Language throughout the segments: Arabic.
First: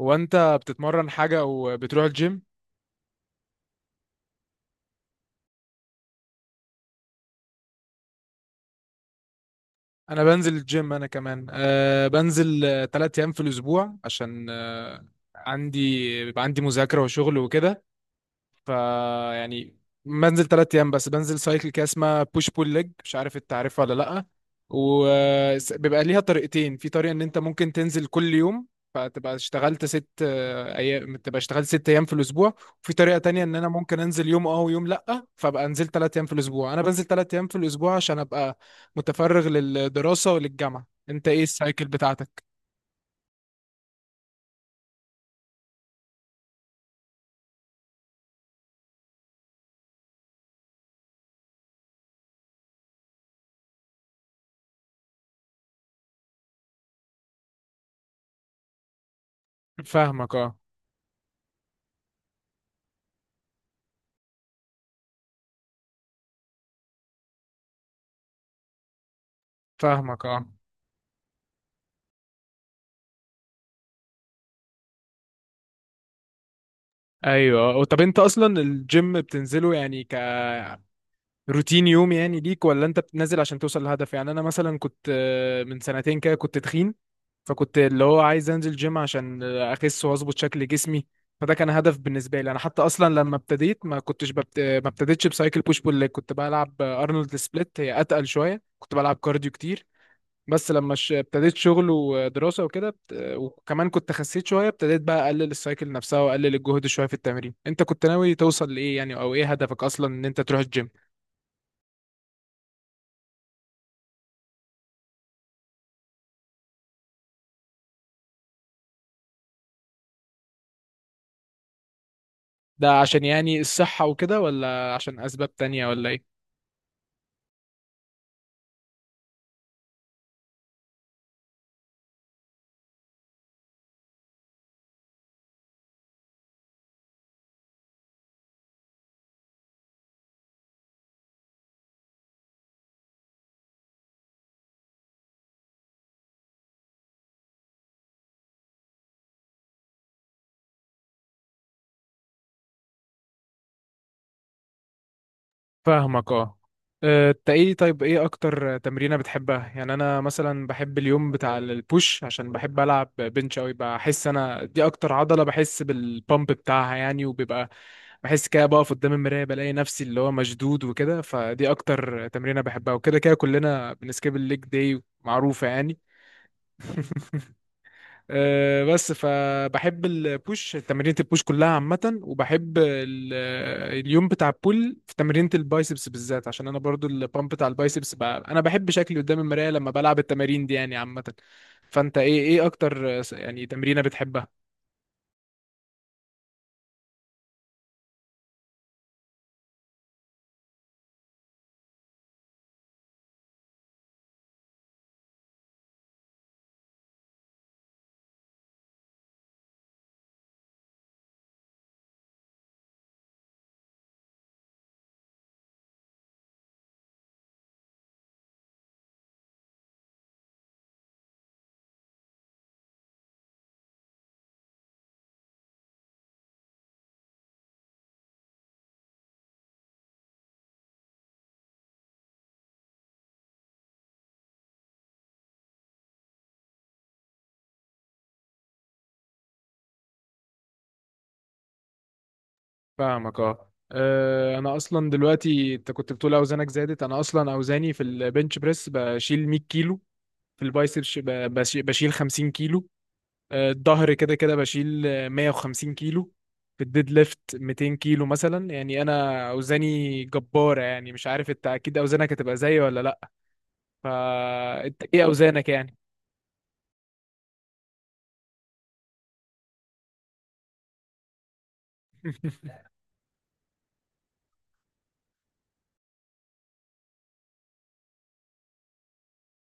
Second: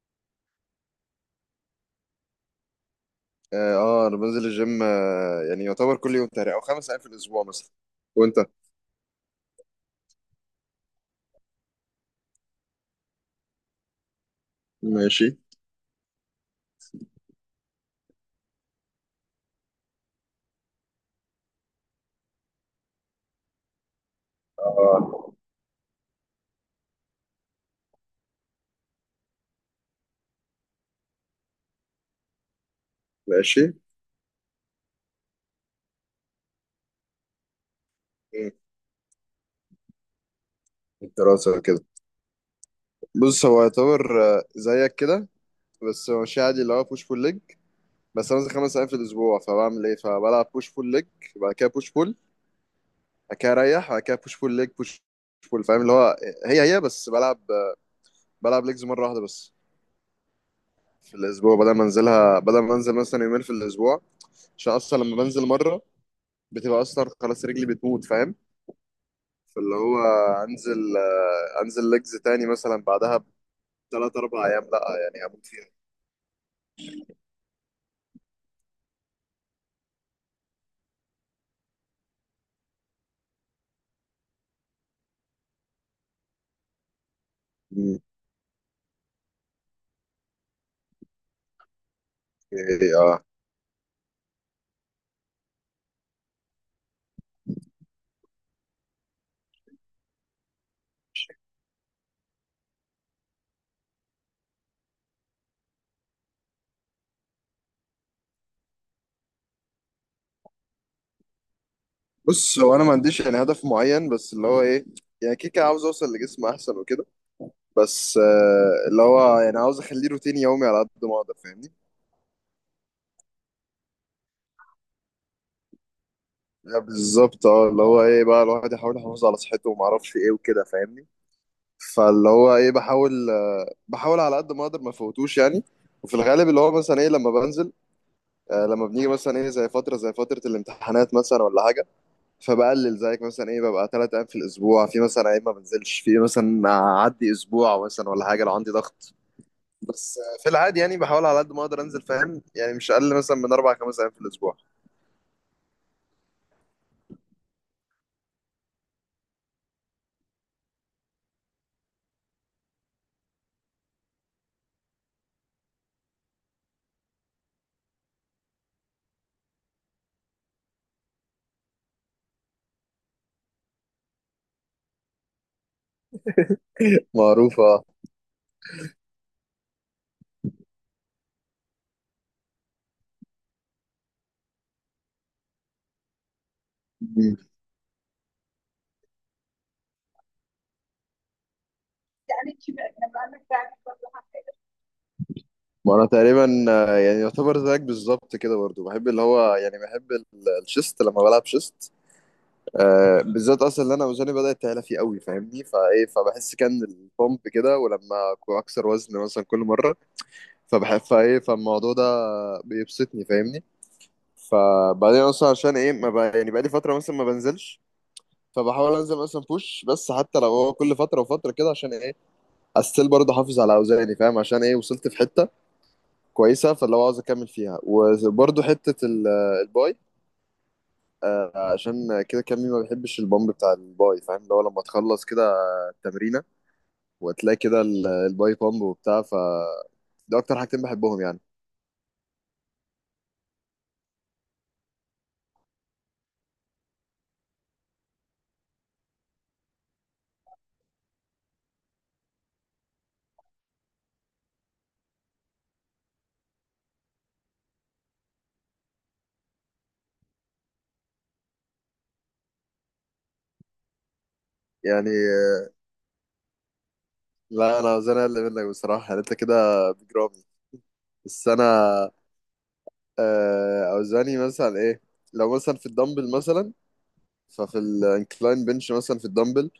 هو انت بتتمرن حاجة او بتروح الجيم؟ اه، انا بنزل الجيم، يعني يعتبر كل يوم تقريبا، او 5 ايام في الاسبوع مثلا. وانت؟ انا بنزل الجيم. انا كمان بنزل 3 ايام في الاسبوع عشان أه ماشي. عندي بيبقى عندي مذاكرة وشغل وكده. فيعني بنزل 3 ايام، بس بنزل سايكل كده اسمها بوش بول ليج. مش عارف انت عارفها ولا لا؟ وبيبقى ليها طريقتين. في طريقه ان انت ممكن تنزل كل يوم، فتبقى اشتغلت ست آه، ايام تبقى اشتغلت 6 ايام في الاسبوع. وفي طريقه تانية ان انا ماشي. ممكن انزل يوم ويوم لا، فبقى انزل 3 ايام في الاسبوع. انا بنزل 3 ايام في الاسبوع عشان مم. ابقى متفرغ للدراسه وللجامعه. انت ايه الدراسة كده. السايكل بتاعتك؟ بص، هو يعتبر زيك كده. بس هو ماشي عادي، اللي هو بوش بول ليج. بس انا بنزل 5 ايام في الاسبوع، فبعمل ايه؟ فبلعب بوش بول ليج، بعد كده بوش بول، بعد كده اريح، بعد كده بوش بول ليج بوش بول. فاهم اللي هو؟ هي بس بلعب، بلعب ليجز مرة واحدة بس فاهمك، اه. في الاسبوع، بدل ما انزلها، بدل ما انزل مثلا يومين في الاسبوع، عشان اصلا لما بنزل مرة بتبقى اصلا خلاص رجلي بتموت، فاهم؟ فاللي هو فاهمك، اه. انزل ليجز تاني مثلا بعدها بثلاث اربع ايام، لا يعني هموت فيها. ايوه، طب انت اصلا الجيم بتنزله يعني ك روتين يوم يعني ليك، ولا انت بتنزل عشان توصل لهدف؟ يعني انا مثلا كنت من سنتين كده كنت تخين، فكنت مم. اللي هو عايز انزل جيم عشان اخس واظبط شكل جسمي. فده كان هدف بالنسبه لي انا. حتى إيه، اصلا اه. لما ابتديت ما كنتش ببت... ما ابتديتش بسايكل بوش بول ليج، كنت بلعب ارنولد سبليت. هي اتقل شويه، كنت بلعب كارديو كتير. بس لما ابتديت شغل ودراسه وكده وكمان كنت خسيت شويه، ابتديت بقى اقلل السايكل نفسها واقلل الجهد شويه في التمرين. انت كنت ناوي توصل لايه يعني، او ايه هدفك اصلا ان انت تروح الجيم؟ بص، هو انا ما عنديش يعني هدف معين، بس اللي هو ايه، يعني كيكه عاوز اوصل لجسم احسن وكده. بس، اللي هو يعني عاوز اخليه روتين يومي على قد ما اقدر، فاهمني؟ ده عشان يعني الصحة وكده، ولا عشان أسباب تانية، ولا إيه؟ بالظبط، اه، اللي هو ايه بقى، الواحد يحاول يحافظ على صحته وما اعرفش ايه وكده، فاهمني؟ فاللي هو ايه، بحاول على قد ما اقدر ما فوتوش يعني. وفي الغالب، اللي هو مثلا ايه لما بنزل، لما بنيجي مثلا ايه، زي فتره الامتحانات مثلا ولا حاجه، فبقلل زيك مثلا، ايه، ببقى 3 ايام في الاسبوع، في مثلا ايام ما بنزلش، في مثلا اعدي اسبوع مثلا ولا حاجه لو عندي ضغط. بس، في العادي يعني بحاول على قد ما اقدر انزل، فاهم؟ يعني مش اقل مثلا من اربع خمس ايام في الاسبوع. فاهمك، اه. انت ايه؟ طيب ايه اكتر تمرينة بتحبها؟ يعني انا مثلا بحب اليوم بتاع البوش عشان بحب العب بنش اوي. بحس انا دي اكتر عضلة بحس بالبامب بتاعها يعني. وبيبقى بحس كده بقف قدام المراية بلاقي نفسي اللي هو مشدود وكده. فدي اكتر تمرينة بحبها. وكده كده كلنا بنسكيب الليج داي، معروفة يعني. معروفة. بس فبحب البوش، تمرينة البوش كلها عامة، وبحب اليوم بتاع البول، في تمرينة البايسبس بالذات عشان انا برضو مم. البامب بتاع البايسبس بقى. انا بحب شكلي قدام المراية لما بلعب التمارين دي يعني عامة. فانت ايه اكتر يعني تمرينة بتحبها؟ ما انا تقريبا، يعني يعتبر زيك بالظبط كده برضو. بحب اللي هو، يعني بحب الشيست، لما بلعب شيست بالذات، اصلا اللي انا وزني بدات تعلى فيه قوي، فاهمني؟ فايه، فبحس كان البومب كده، ولما أكون اكسر وزن مثلا كل مره، فبحب، فايه، فالموضوع ده بيبسطني، فاهمني؟ فبعدين اصلا عشان ايه ما بقى يعني، بقالي فتره مثلا ما بنزلش، فبحاول انزل مثلا بوش بس، حتى لو هو كل فتره وفتره كده. عشان ايه؟ استيل برضه احافظ على اوزاني، فاهم؟ عشان ايه وصلت في حته كويسه، فاللي هو عاوز اكمل فيها. وبرضه حته الباي. عشان كده، كمي ما بيحبش البامب بتاع الباي. فاهم اللي هو لما تخلص كده تمرينه، وتلاقي كده الباي بامب وبتاع، ده اكتر حاجتين بحبهم يعني. فاهمك، اه. انا اصلا دلوقتي، انت كنت بتقول اوزانك زادت، انا اصلا اوزاني في البنش بريس بشيل 100 كيلو. في البايسبس بشيل 50 كيلو. الظهر كده كده بشيل 150 كيلو. في الديد ليفت 200 كيلو مثلا يعني. انا اوزاني جبارة يعني. مش عارف انت اكيد اوزانك هتبقى زيي ولا لا. فانت يعني، ايه اوزانك يعني؟ لا انا اوزاني اقل منك بصراحه يعني، انت كده بجرامي. بس انا، اوزاني مثلا ايه، لو مثلا في الدمبل مثلا، ففي الانكلاين بنش مثلا في الدمبل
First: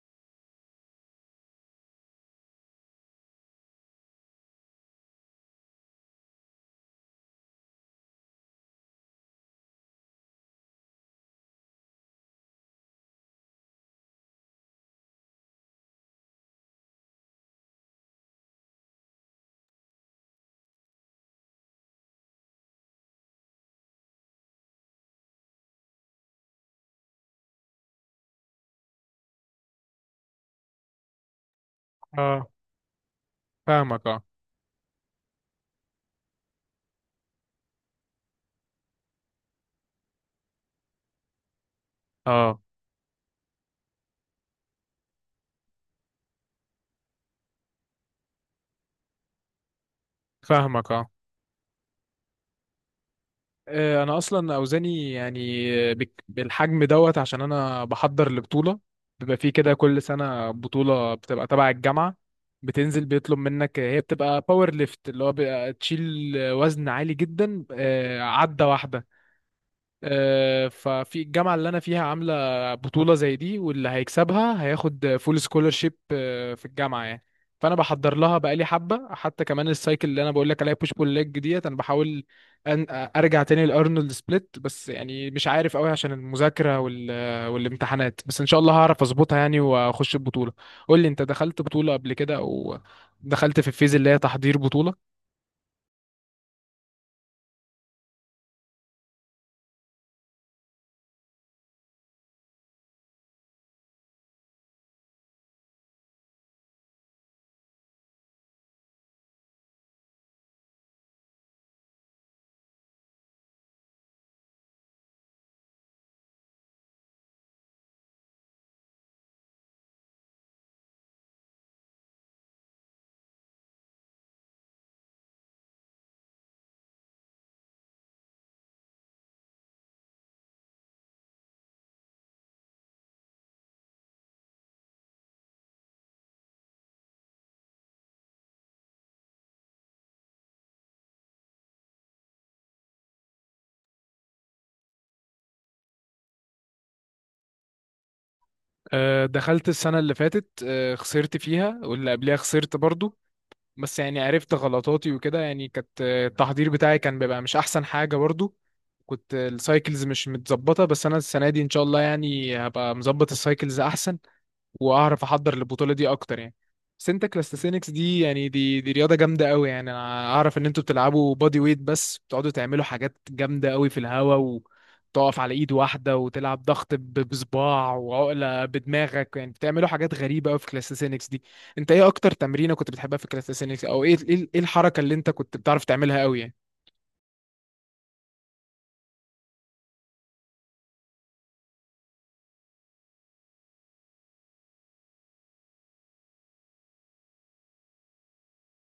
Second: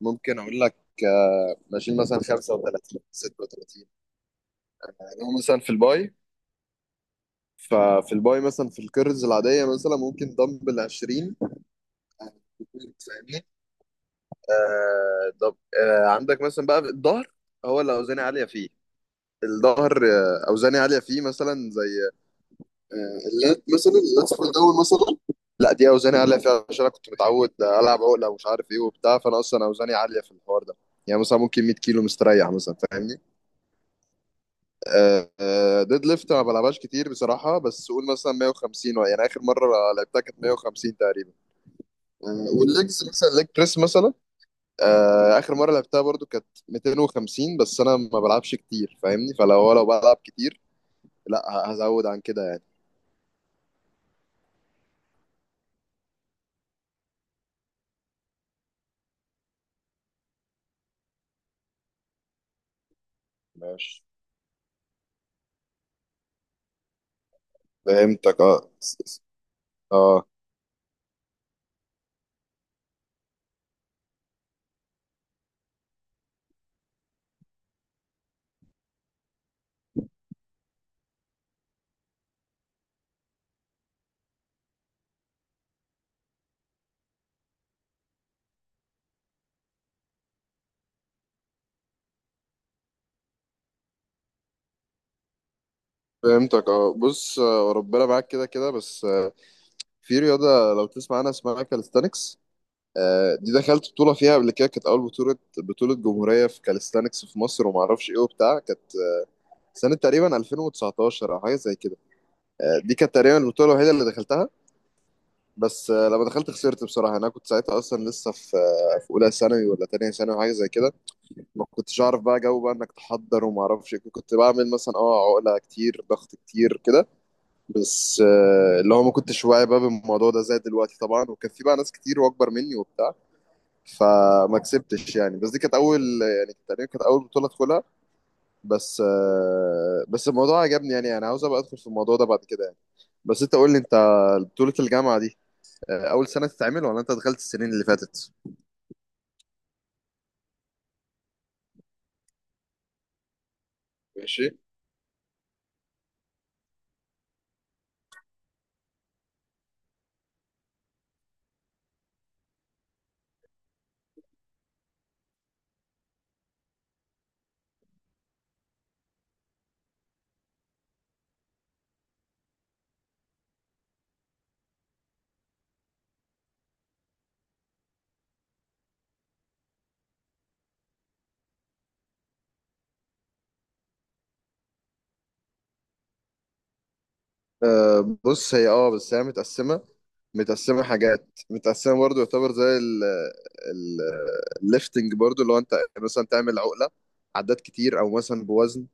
ممكن اقول لك، بشيل مثلا 35 36. يعني هو مثلا في الباي، ففي الباي مثلا في الكيرلز العاديه مثلا، ممكن دمبل 20، فاهمني. طب، عندك مثلا بقى الظهر، هو اللي اوزاني عاليه فيه. الظهر اوزاني عاليه فيه، مثلا زي اللات مثلا، اللات في الاول مثلا، لا دي اوزاني عاليه فيها، عشان انا كنت متعود العب عقله ومش عارف ايه وبتاع، فانا اصلا اوزاني عاليه في الحوار ده، يعني مثلا ممكن 100 كيلو اه، مستريح مثلا، فاهمني. فاهمك، اه. ديد ليفت ما بلعبهاش كتير بصراحه، بس قول مثلا 150، يعني اخر مره لعبتها كانت 150 تقريبا. اه، والليجز مثلا ليج بريس مثلا، اخر مره لعبتها برضو كانت 250، بس انا ما بلعبش كتير، فاهمني، فلو هو لو بلعب كتير، فاهمك، اه. لا هزود عن كده يعني. انا اصلا اوزاني يعني بالحجم دوت عشان انا بحضر لبطوله. بيبقى في كده كل سنه بطوله بتبقى تبع الجامعه، بتنزل بيطلب منك. هي ماشي. بتبقى باور ليفت اللي هو بيبقى تشيل وزن عالي جدا فهمتك عدة اه. واحده. اه. ففي الجامعة اللي أنا فيها عاملة بطولة زي دي، واللي هيكسبها هياخد فول سكولرشيب في الجامعة يعني. فأنا بحضر لها بقالي حبة. حتى كمان السايكل اللي أنا بقول لك عليها بوش بول ليج ديت، أنا بحاول أن أرجع تاني لأرنولد سبليت. بس يعني مش عارف أوي عشان المذاكرة وال... والامتحانات. بس إن شاء الله هعرف أظبطها يعني وأخش البطولة. قول لي أنت، دخلت بطولة قبل كده، أو دخلت في الفيز اللي هي تحضير بطولة؟ فهمتك اه. بص، ربنا معاك كده كده. بس، في رياضه لو تسمع عنها اسمها كاليستانكس، دي دخلت بطوله فيها قبل كده، كانت اول بطوله، بطوله جمهوريه في كاليستانكس في مصر، وما اعرفش ايه وبتاع، كانت سنه تقريبا 2019 او حاجه زي كده. دي كانت تقريبا البطوله الوحيده اللي دخلتها. بس، لما دخلت خسرت بصراحه. انا كنت ساعتها اصلا لسه في في، اولى ثانوي ولا تانية ثانوي، حاجه زي كده. ما كنتش اعرف بقى جو بقى انك تحضر وما اعرفش إيه، كنت بعمل مثلا، عقله كتير، ضغط كتير، كده. بس، اللي هو ما كنتش واعي بقى بالموضوع ده زي دلوقتي طبعا، وكان في بقى ناس كتير واكبر مني وبتاع، فما كسبتش يعني. بس دي كانت اول، يعني تقريبا كانت اول بطوله ادخلها، بس. بس الموضوع عجبني، يعني انا عاوز ابقى ادخل في الموضوع ده بعد كده يعني. بس انت قول لي انت، بطوله الجامعه دي اول سنه تتعمل، ولا انت دخلت السنين اللي فاتت؟ دخلت السنة اللي فاتت، خسرت فيها واللي قبلها خسرت برضو. بس يعني ماشي. عرفت غلطاتي وكده يعني. كانت التحضير بتاعي كان بيبقى مش احسن حاجة برضو، كنت السايكلز مش متظبطة. بس انا السنة دي ان شاء الله يعني هبقى مظبط السايكلز احسن واعرف احضر البطوله دي اكتر يعني. بس انت كلاستسينكس دي يعني، دي دي رياضه جامده قوي يعني. انا اعرف ان انتوا بتلعبوا بادي ويت بس بتقعدوا تعملوا حاجات جامده قوي في الهواء، وتقف على ايد واحده وتلعب ضغط بصباع، وعقله بدماغك يعني، بتعملوا حاجات غريبه قوي في كلاستسينكس دي. انت ايه اكتر تمرينه كنت بتحبها في كلاستسينكس؟ او ايه ايه إيه الحركه اللي انت كنت بتعرف تعملها قوي يعني؟ بص، هي بس هي متقسمه، متقسمه، حاجات متقسمه برضو، يعتبر زي ال ال الليفتنج برضو، اللي هو انت مثلا تعمل عقله عدات كتير، او مثلا بوزن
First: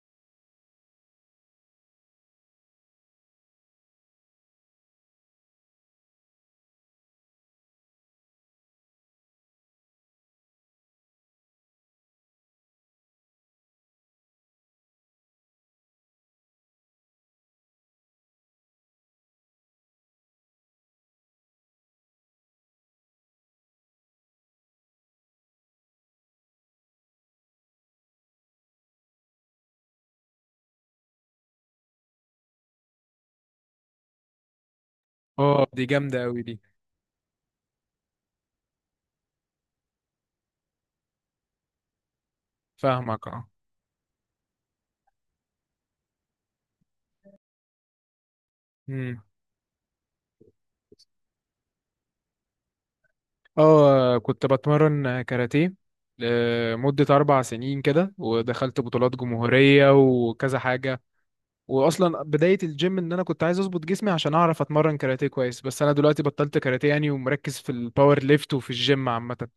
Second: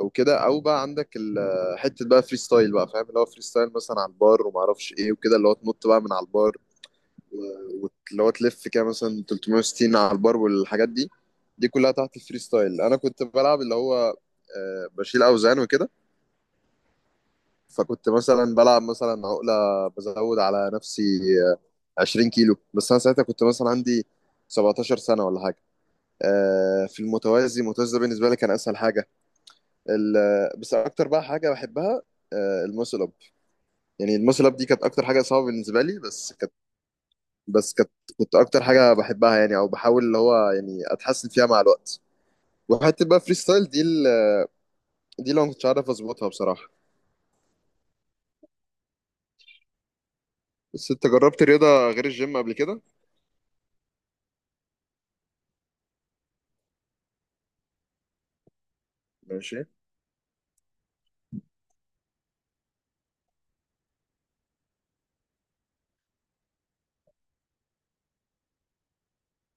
او كده، او بقى عندك حته بقى فري ستايل بقى، فاهم اللي هو فري ستايل؟ مثلا على البار وما اعرفش ايه وكده، اللي هو تنط بقى من على البار، واللي هو تلف كده مثلا 360 على البار والحاجات دي، دي كلها تحت الفري ستايل. انا كنت بلعب اللي هو، بشيل اوزان وكده، فكنت مثلا بلعب مثلا عقله بزود على نفسي 20 كيلو، بس انا ساعتها كنت مثلا عندي 17 سنه ولا حاجه. في المتوازي، المتوازي ده بالنسبه لي كان اسهل حاجه. بس اكتر بقى حاجه بحبها، الماسل اب. يعني الماسل اب دي كانت اكتر حاجه صعبه اه، بالنسبه دي لي، جامده بس، قوي دي. بس كانت، كنت اكتر حاجه بحبها يعني، او بحاول اللي هو يعني اتحسن فيها مع الوقت. وحته بقى فاهمك، فري ستايل دي، دي اللي أنا ما كنتش عارف اظبطها بصراحه. اه. بس انت جربت رياضه غير الجيم قبل كده؟ اه، كنت بتمرن كاراتيه لمدة 4 سنين كده، ودخلت بطولات ماشي. جمهورية وكذا حاجة. وأصلا بداية الجيم إن أنا كنت عايز أظبط جسمي عشان أعرف أتمرن كاراتيه كويس. بس أنا دلوقتي بطلت كاراتيه يعني، ومركز في الباور ليفت وفي الجيم عامة.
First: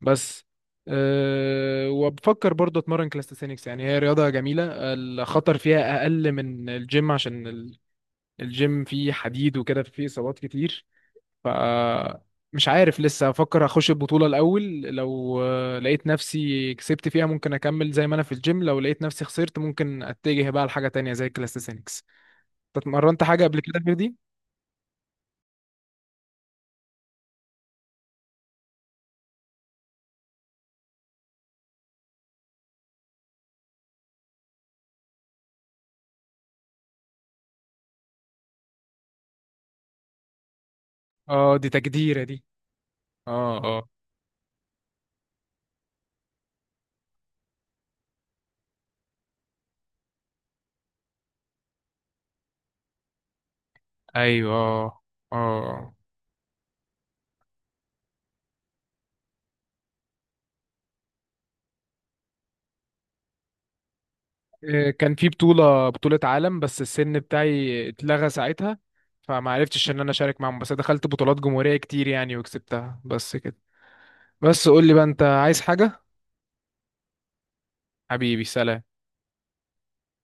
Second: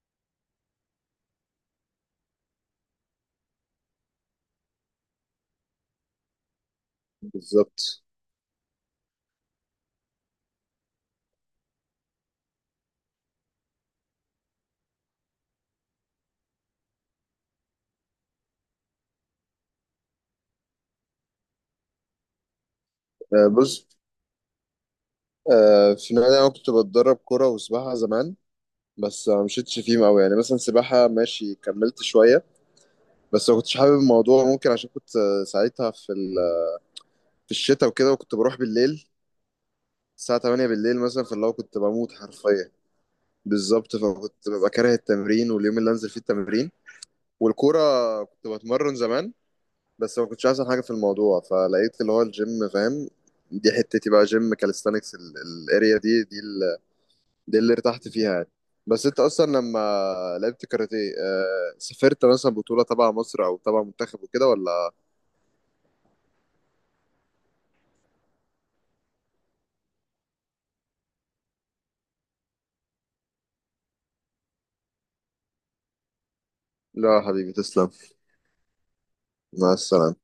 بس وبفكر برضه أتمرن كلاستيسينكس يعني. هي رياضة جميلة، الخطر فيها أقل من الجيم عشان بالظبط. الجيم فيه حديد وكده، فيه إصابات كتير. فمش عارف لسه، افكر اخش البطولة الاول. لو لقيت نفسي كسبت فيها ممكن اكمل زي ما انا في الجيم، لو لقيت نفسي خسرت ممكن اتجه بقى لحاجة تانية زي الكلاستيسينكس. أنت اتمرنت حاجة قبل كده بص، غير دي؟ في النادي انا كنت بتدرب كوره وسباحه زمان. بس ما مشيتش فيهم قوي يعني. مثلا سباحه ماشي كملت شويه، بس ما كنتش حابب الموضوع، ممكن عشان كنت، ساعتها في في الشتاء وكده، وكنت بروح بالليل الساعه 8 بالليل مثلا، فاللي هو اه، دي كنت بموت تجديرة دي. حرفيا. اه. اه. بالظبط، فكنت ببقى كاره التمرين واليوم اللي انزل فيه التمرين. والكوره، كنت بتمرن زمان، بس ما كنتش احسن حاجه في الموضوع، فلقيت اللي هو الجيم، فاهم. دي حتتي بقى، ايوه، جيم اه. كاليستانكس، اه، الاريا دي, دي اللي ارتحت فيها يعني. بس انت اصلا لما لعبت كاراتيه، سافرت مثلا بطوله تبع مصر او تبع منتخب وكده ولا؟ كان في بطولة عالم بس السن بتاعي اتلغى ساعتها فما عرفتش ان انا اشارك معاهم. بس دخلت بطولات جمهورية كتير يعني وكسبتها، بس كده. بس قول لي بقى، انت عايز حاجة؟ لا يا حبيبي، تسلم. حبيبي، سلام. مع السلامه.